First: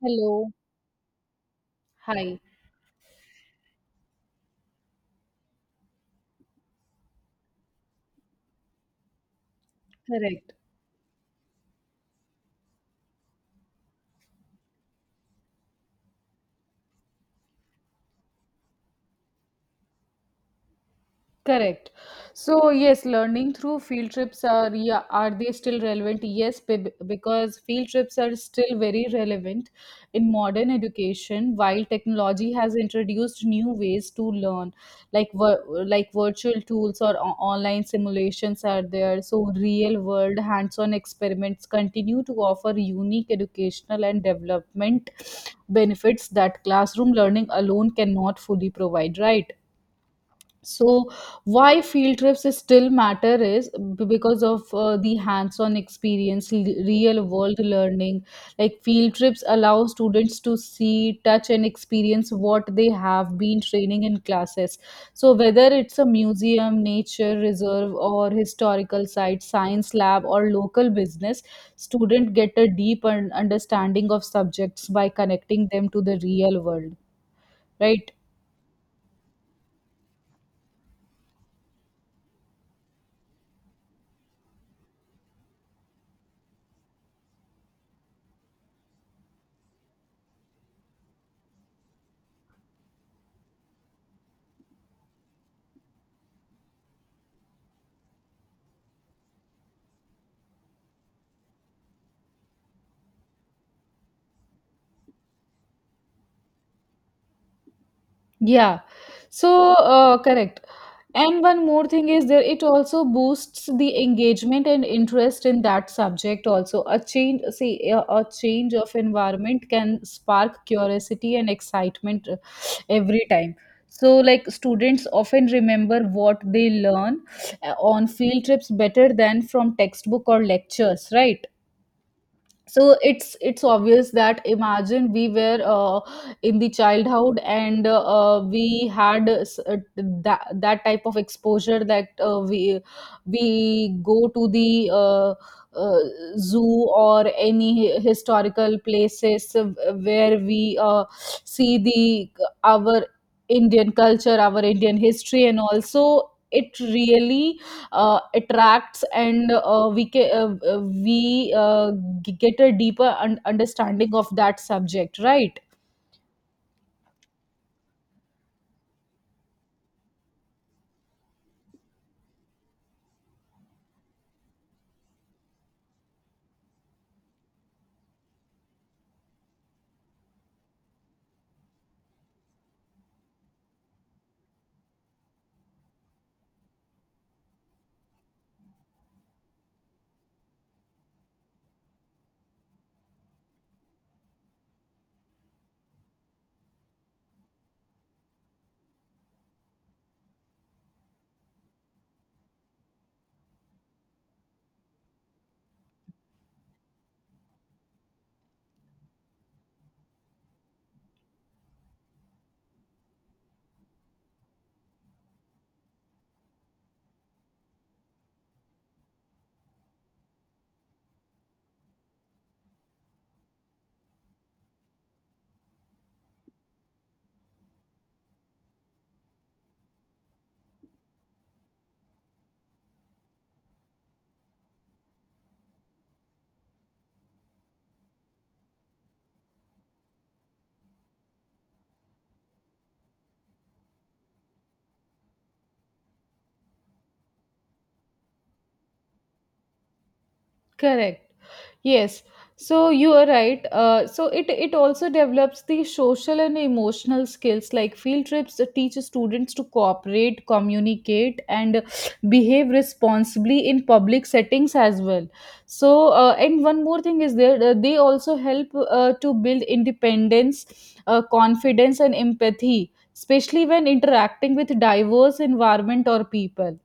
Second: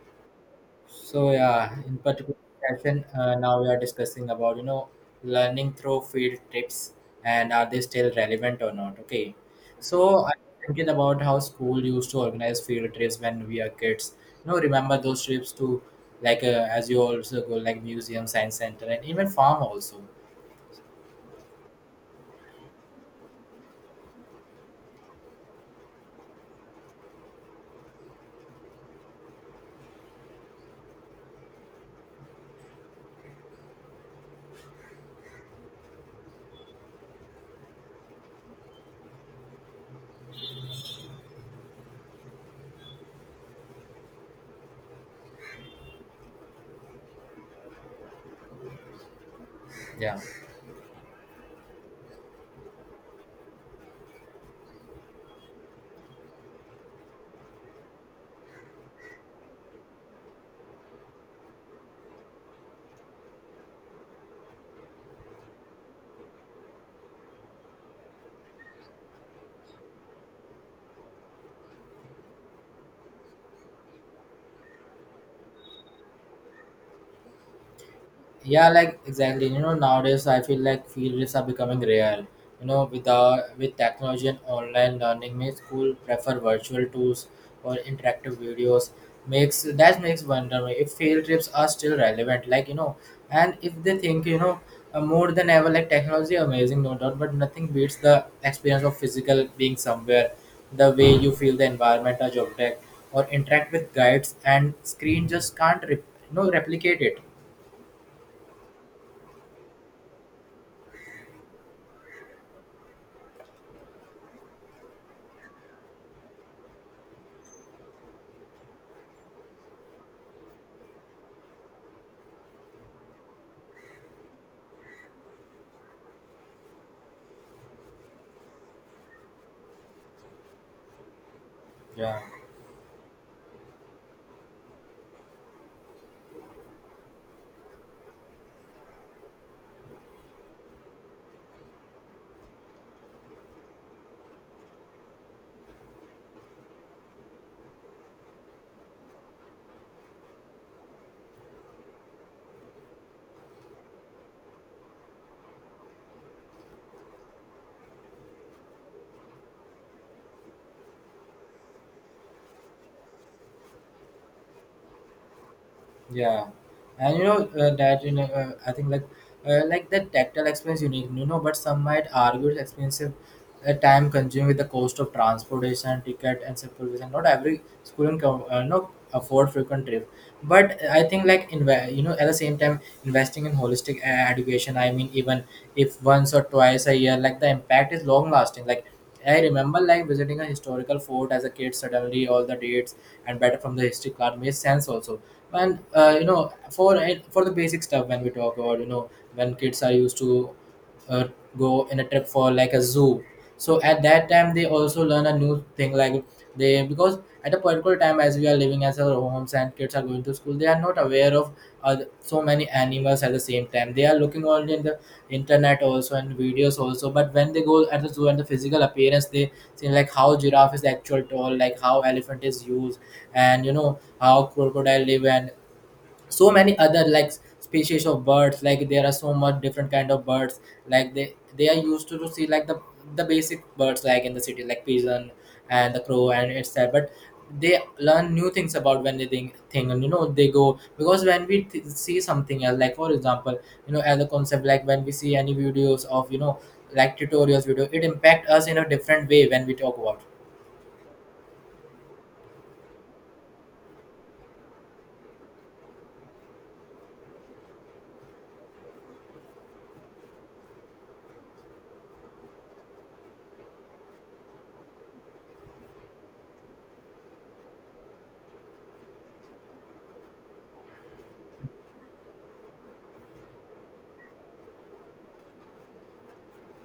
Hello. So yeah, in particular Hi. session, now we are discussing about learning through field trips and are they still relevant or not? Okay, so Correct. I'm thinking about how school used to organize field trips when we are kids. You know, remember those trips to like as you also go like museum, science center, and even farm also. Correct. So yes, learning through field trips are, yeah, are they still relevant? Yes, because field trips are still very relevant in modern education. While technology has introduced new ways to learn, like virtual tools or online simulations are there. So real world hands-on experiments continue to offer unique educational and development benefits that classroom learning alone cannot fully provide. Right. Yeah. So why field trips is still matter is because of the hands-on experience, real-world learning. Like field trips allow students to see, touch, and experience what they have been training in classes. So whether it's a museum, nature reserve, or historical site, science lab, or local business, students get a deep understanding of subjects by connecting them to the real world. Right? Yeah, like exactly. You know, nowadays I feel like field trips are becoming rare. You know, with the with technology and online learning, many school prefer virtual tools or interactive videos. Makes that makes wonder if field trips are still relevant. Like you know, and if they think you know more than ever, like technology amazing, no doubt, but nothing beats the experience of physical being somewhere. The way you feel the environment, a object, or interact with guides and screen just can't replicate it. Yeah. So, correct. And one more thing is there, it also boosts the engagement and interest in that subject also. A change, see, a change of environment can spark curiosity and excitement every time. So, like students often remember what they learn on field trips better than from textbook or lectures, right? Yeah. So it's obvious that imagine we were in the childhood and we had that type of exposure that we go to the uh, zoo or any historical places where we see the our Indian culture, our Indian history, and also it really attracts and we ca- we g- get a deeper understanding of that subject, right? Yeah, and you know that you know I think like that tactile experience unique, you know, but some might argue it's expensive, time consuming with the cost of transportation, ticket, and supervision. Not every school can afford frequent trip, but I think like at the same time investing in holistic education. I mean, even if once or twice a year, like the impact is long lasting. Like I remember like visiting a historical fort as a kid. Suddenly, all the dates and better from the history card makes sense also. And you know, for for the basic stuff when we talk about you know when kids are used to uh, go in a trip for like a zoo. So at that time, they also learn a new thing like they because At a particular time as we are living as our homes and kids are going to school, they are not aware of so many animals. At the same time, they are looking only in the internet also and videos also, but when they go at the zoo and the physical appearance, they see like how giraffe is actual tall, like how elephant is used, and you know how crocodile live, and so many other like species of birds. Like there are so much different kind of birds, like they are used to see like the basic birds like in the city like pigeon and the crow and etc, but they learn new things about when they think and you know they go, because when we see something else, like for example, you know, as a concept, like when we see any videos of you know like tutorials video, it impact us in a different way when we talk about it. Correct. Yes. So you are right. So it also develops the social and emotional skills. Like field trips teach students to cooperate, communicate, and behave responsibly in public settings as well. So and one more thing is there. They also help to build independence, confidence, and empathy, especially when interacting with diverse environment or people.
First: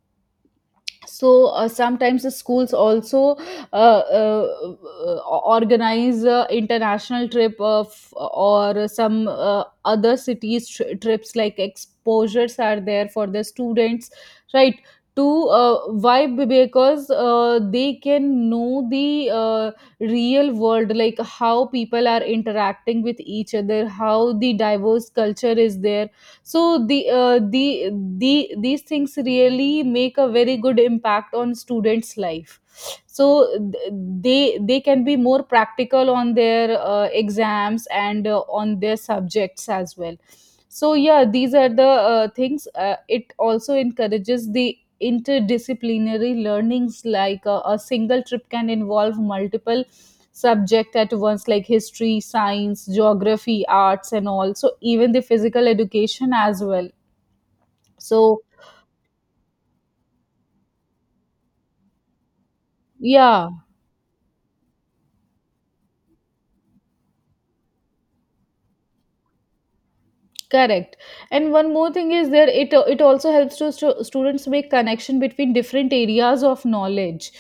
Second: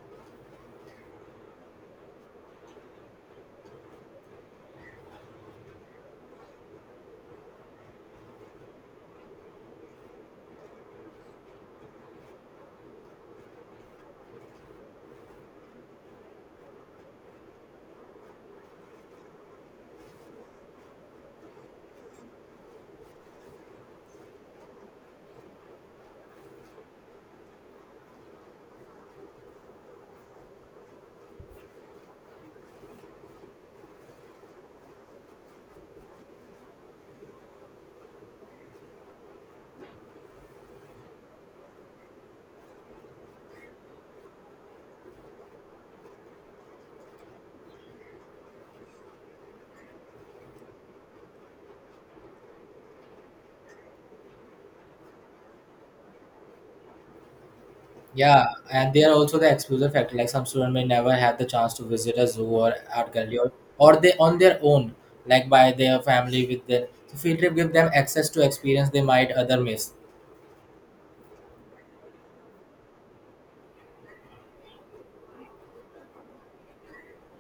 So sometimes the schools also uh, uh, uh, organize international trip of or some other cities trips like exposures are there for the students, right? To why, because they can know the real world, like how people are interacting with each other, how the diverse culture is there. So the these things really make a very good impact on students life. So th- they can be more practical on their exams and on their subjects as well. So yeah, these are the things. It also encourages the interdisciplinary learnings, like a single trip can involve multiple subject at once, like history, science, geography, arts and all, so even the physical education as well. So Yeah, and they are also the exclusive factor. Like some student may never have the chance to visit a zoo or art gallery, yeah. Or they on their own, like by their family with their, so field trip give them access to experience they might other miss. Correct. And one more thing is there, it also helps to students make connection between different areas of knowledge.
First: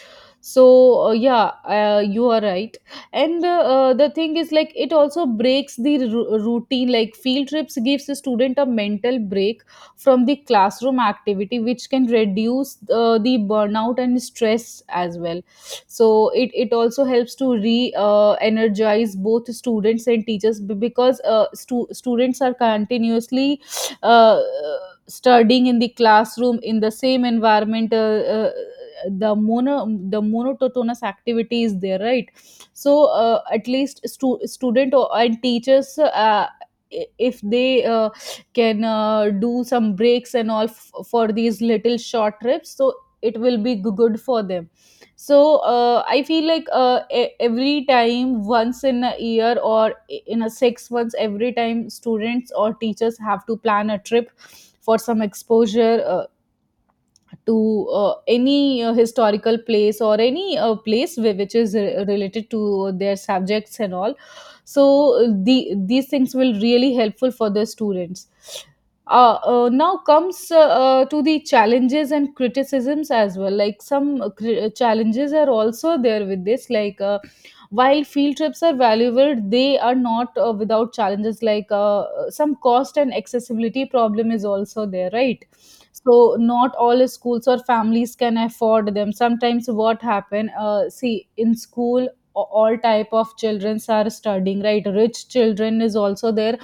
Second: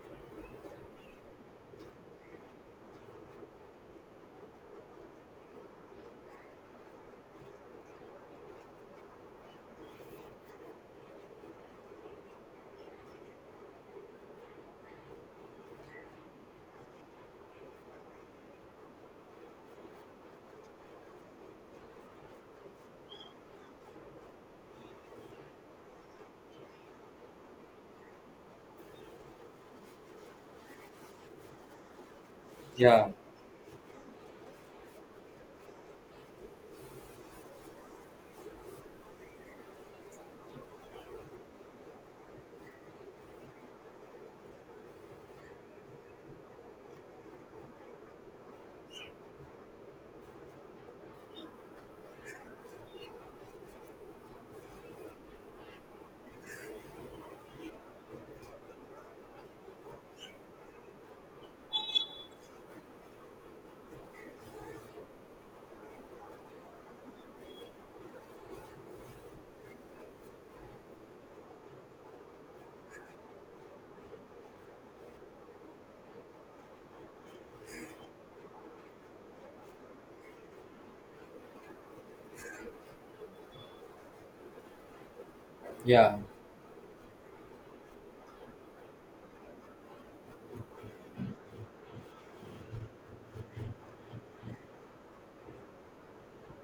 So yeah, you are right. And the thing is, like, it also breaks the routine. Like field trips gives the student a mental break from the classroom activity, which can reduce the burnout and stress as well. So it also helps to re energize both students and teachers, because students are continuously uh, studying in the classroom in the same environment. The monotonous activity is there, right? So Yeah, at least student or, and teachers, if they can do some breaks and all for these little short trips, so it will be good for them. So I feel like every time, once in a year or in a 6 months, every time students or teachers have to plan a trip for some exposure, to any historical place or any place which is related to their subjects and all. So the these things will really helpful for the students. Now comes to the challenges and criticisms as well. Like some challenges are also there with this, like while field trips are valuable, they are not without challenges. Like some cost and accessibility problem is also there, right? yeah, So not all schools or families can afford them. Sometimes what happen, see, in school all type of children are studying, right? Rich children is also there,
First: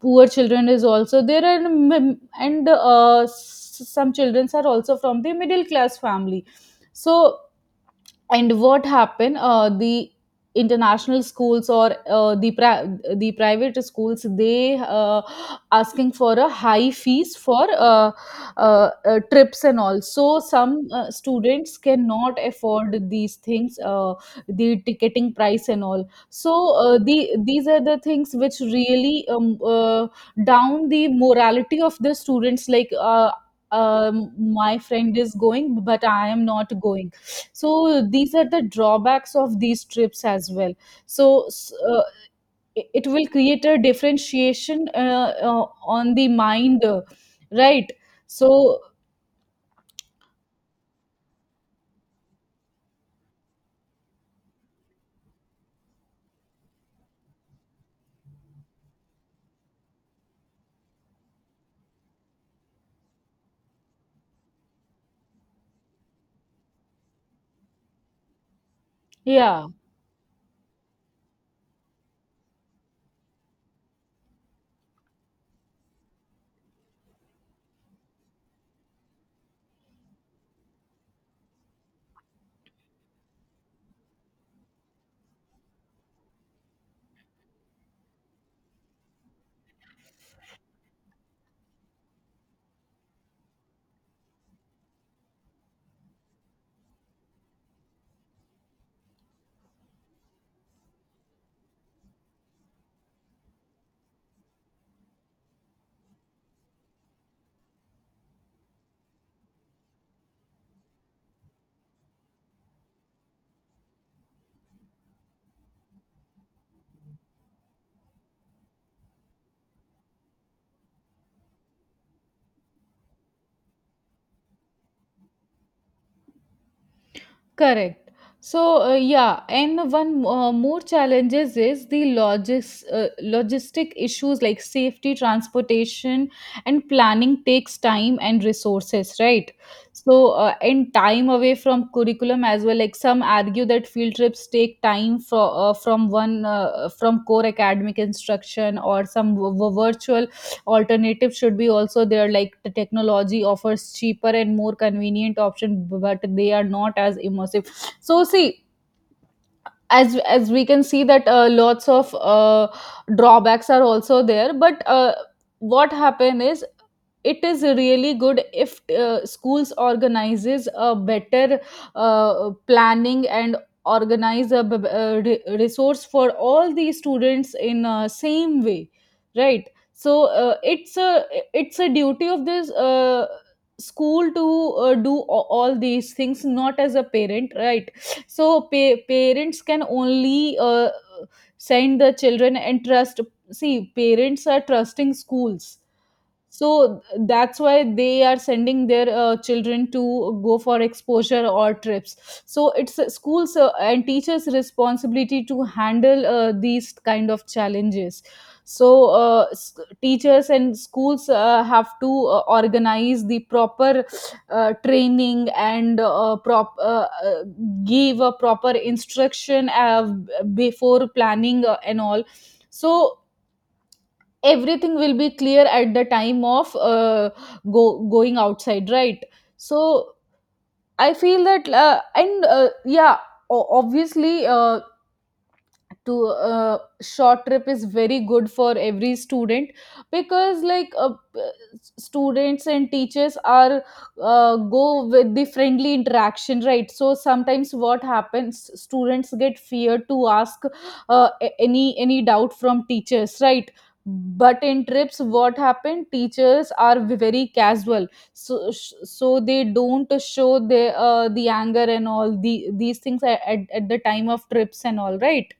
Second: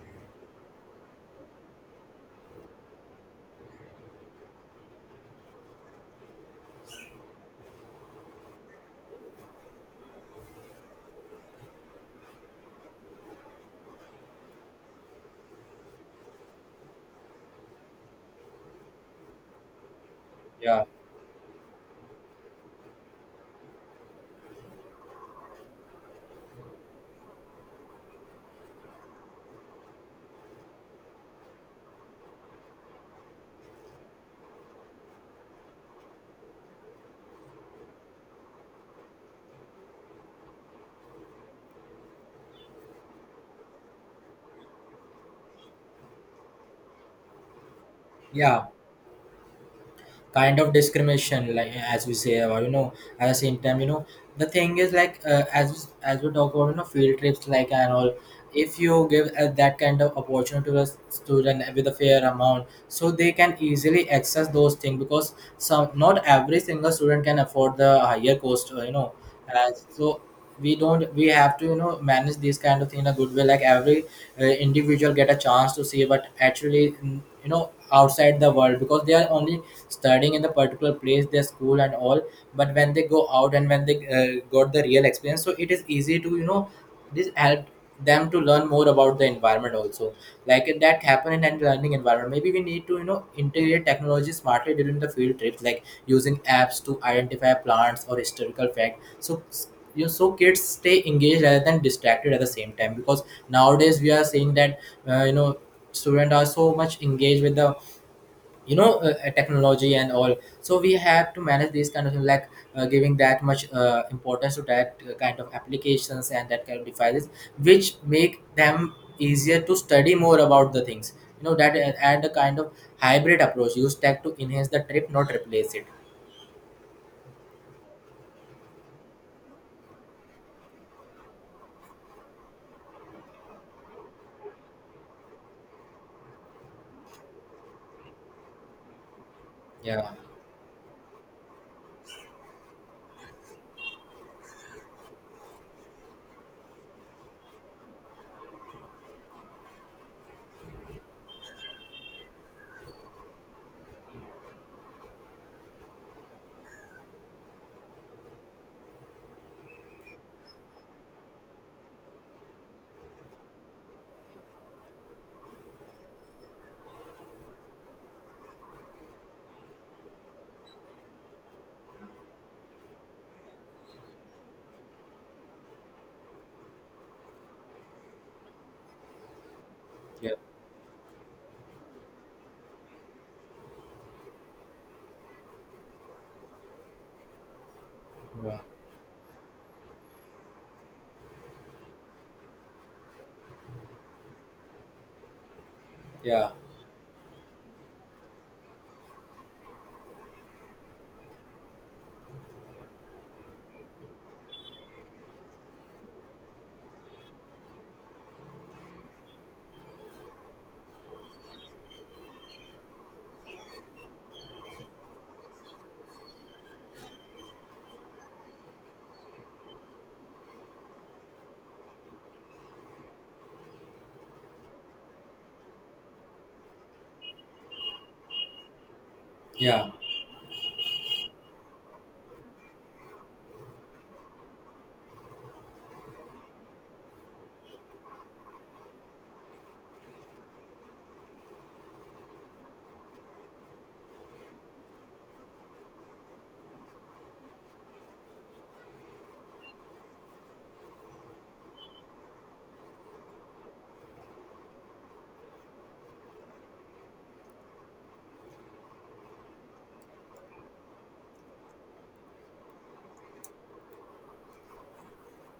poor children is also there, and some children are also from the middle class family. So and what happened, the international schools or the private schools, they asking for a high fees for trips and all. So yeah, some students cannot afford these things, the ticketing price and all. So the these are the things which really down the morality of the students, like my friend is going, but I am not going. So these are the drawbacks of these trips as well. So it will create a differentiation on the mind, right? yeah. So Kind of discrimination, like as we say, or you know, at the same time, you know, the thing is like as we talk about you know field trips like and all. If you give that kind of opportunity to a student with a fair amount, so they can easily access those things, because some, not every single student can afford the higher cost yeah. uh, so we don't we have to you know manage these kind of thing in a good way, like every individual get a chance to see what actually you know outside the world, because they are only studying in the particular place, their school and all. But when they go out and when they got the real experience, so it is easy to you know this help them to learn more about the environment also. Like if that happen in and learning environment, maybe we need to you know integrate technology smartly during the field trips, like using apps to identify plants or historical fact, so you, so kids stay engaged rather than distracted at the same time, because nowadays we are seeing that you know students are so much engaged with the you know technology and all. So we had to manage these kind of thing, like giving that much importance to that kind of applications and that kind of devices which make them easier to study more about the things you know that and a kind of hybrid approach, use tech to enhance the trip not replace it. Correct. So yeah, and one more challenges is the logistic issues like safety, transportation, and planning takes time and resources, right? Yeah, So and time away from curriculum as well. Like some argue that field trips take time for from core academic instruction, or some virtual alternatives should be also there. Like the technology offers cheaper and more convenient option, but they are not as immersive. So see, as we can see that lots of drawbacks are also there, but what happened is, it is really good if schools organizes a better planning and organize resource for all the students in same way, right? So yeah, it's a duty of this school to do all these things, not as a parent, right? yeah, So parents can only send the children and trust. See, parents are trusting schools. yeah, So that's why they are sending their children to go for exposure or trips. So it's schools and teachers' responsibility to handle these kind of challenges. So teachers and schools have to organize the proper training and prop give a proper instruction before planning and all. So everything will be clear at the time of go going outside, right? yeah, So I feel that and yeah, obviously to short trip is very good for every student, because like students and teachers are go with the friendly interaction, right? So sometimes what happens, students get fear to ask any doubt from teachers, right? But in trips what happened, teachers are very casual, so so they don't show the anger and all the these things at the time of trips and all, right?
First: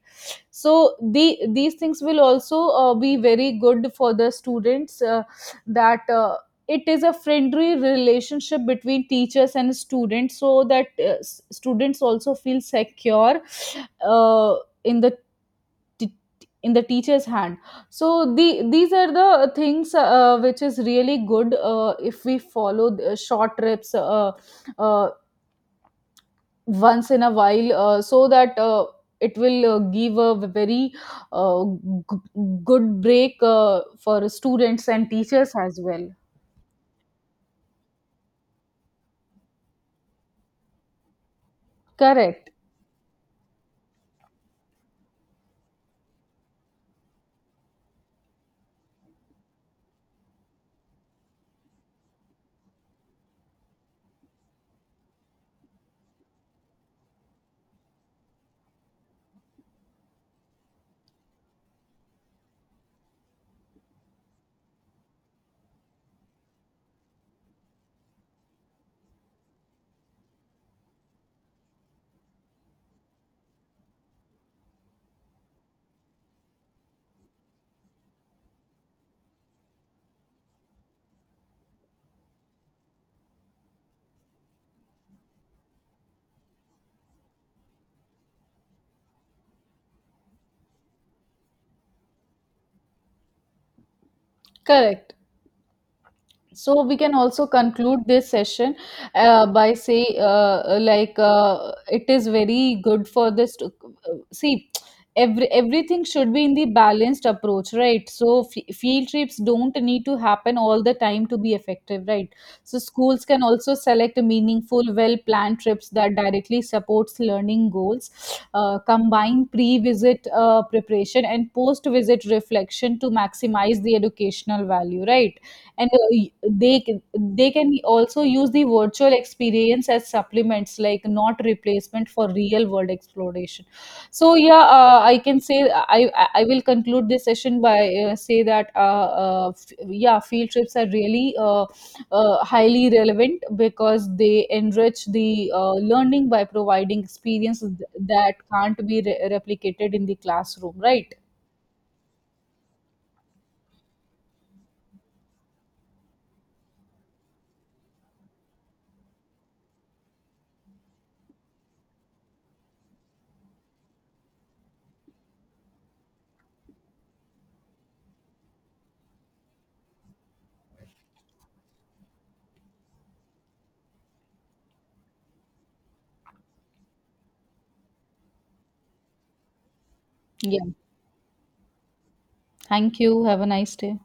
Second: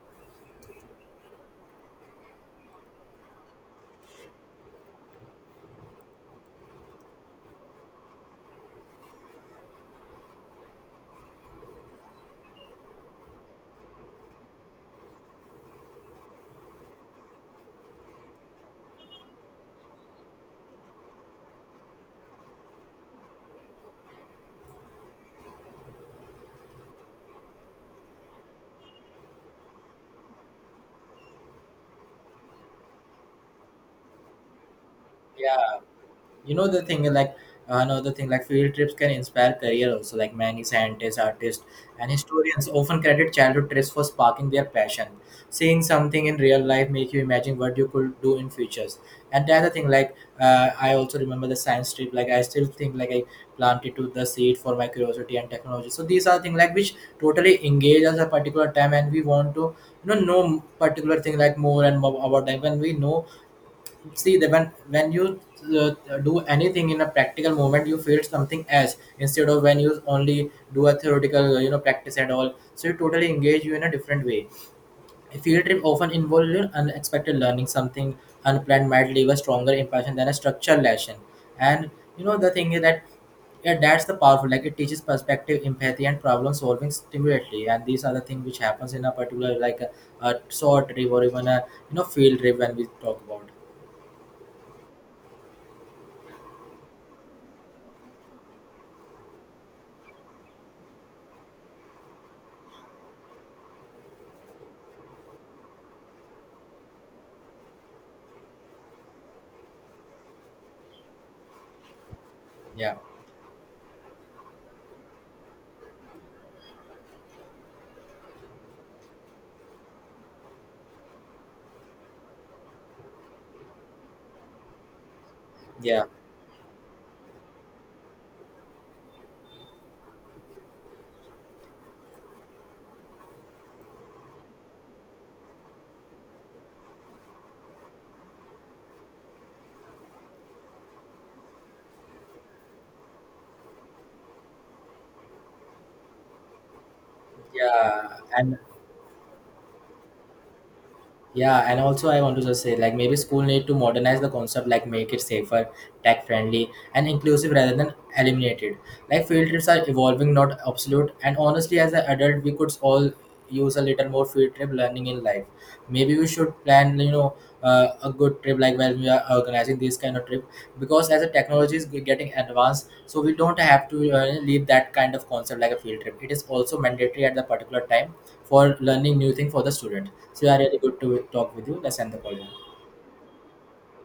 So the these things will also be very good for the students, that it is a friendly relationship between teachers and students, so that students also feel secure uh, in the t- in the teacher's hand. So the these are the things which is really good if we follow the short trips uh, once in a while, so that it will give a very uh, g- good break for students and teachers yeah. as well. You know the thing like, another thing like field trips can inspire career also, like many scientists, artists, and Correct. historians often credit childhood trips for sparking their passion. Seeing something in real life make you imagine what you could do in futures. And the other thing like, I also remember the science trip. Like I still think like I planted to the seed for my curiosity and technology. So these are things like which totally engage us a particular time, and we want to you know particular thing like more and more about them when we know, see that when you do anything in a practical moment, you feel something else instead of when you only do a theoretical you know practice and all, so you totally engage you in a different way. A field trip often involves you unexpected learning something unplanned might leave a stronger impression than a structured lesson. And you know the thing is that, yeah, that's the powerful. Like it teaches perspective, empathy, and problem solving stimulatively. And these are the things which happens in a particular like a short trip or even a you know field trip when we talk about. Correct. So we can also conclude this session by say like it is very good for this to, see, everything should be in the balanced approach, right? So field trips don't need to happen all the time to be effective, right? So Yeah. schools can also select meaningful well planned trips that directly supports learning goals. Combine pre visit preparation and post visit reflection to maximize the educational value, right? And Yeah, they can they can also use the virtual experience as supplements, like not replacement for real world exploration. So yeah, I can say, I will conclude this session by say that yeah, field trips are really highly relevant because they enrich the learning by providing experiences yeah, that and can't be replicated in the classroom, right? yeah, and also I want to just say like maybe school need to modernize the concept, like make it safer, tech friendly, and inclusive rather than eliminated. Like field trips are evolving, not absolute. And honestly, as an adult, we could all use a little more field trip learning in life. Maybe we should plan, you know, a good trip like when we are organizing this kind of trip. Because as the technology is getting advanced, so we don't have to leave that kind of concept like a field trip. It is also mandatory at the particular time for learning new thing for the student. So yeah, Yeah, really good to talk with you, let's end the call now. thank you, have a nice day.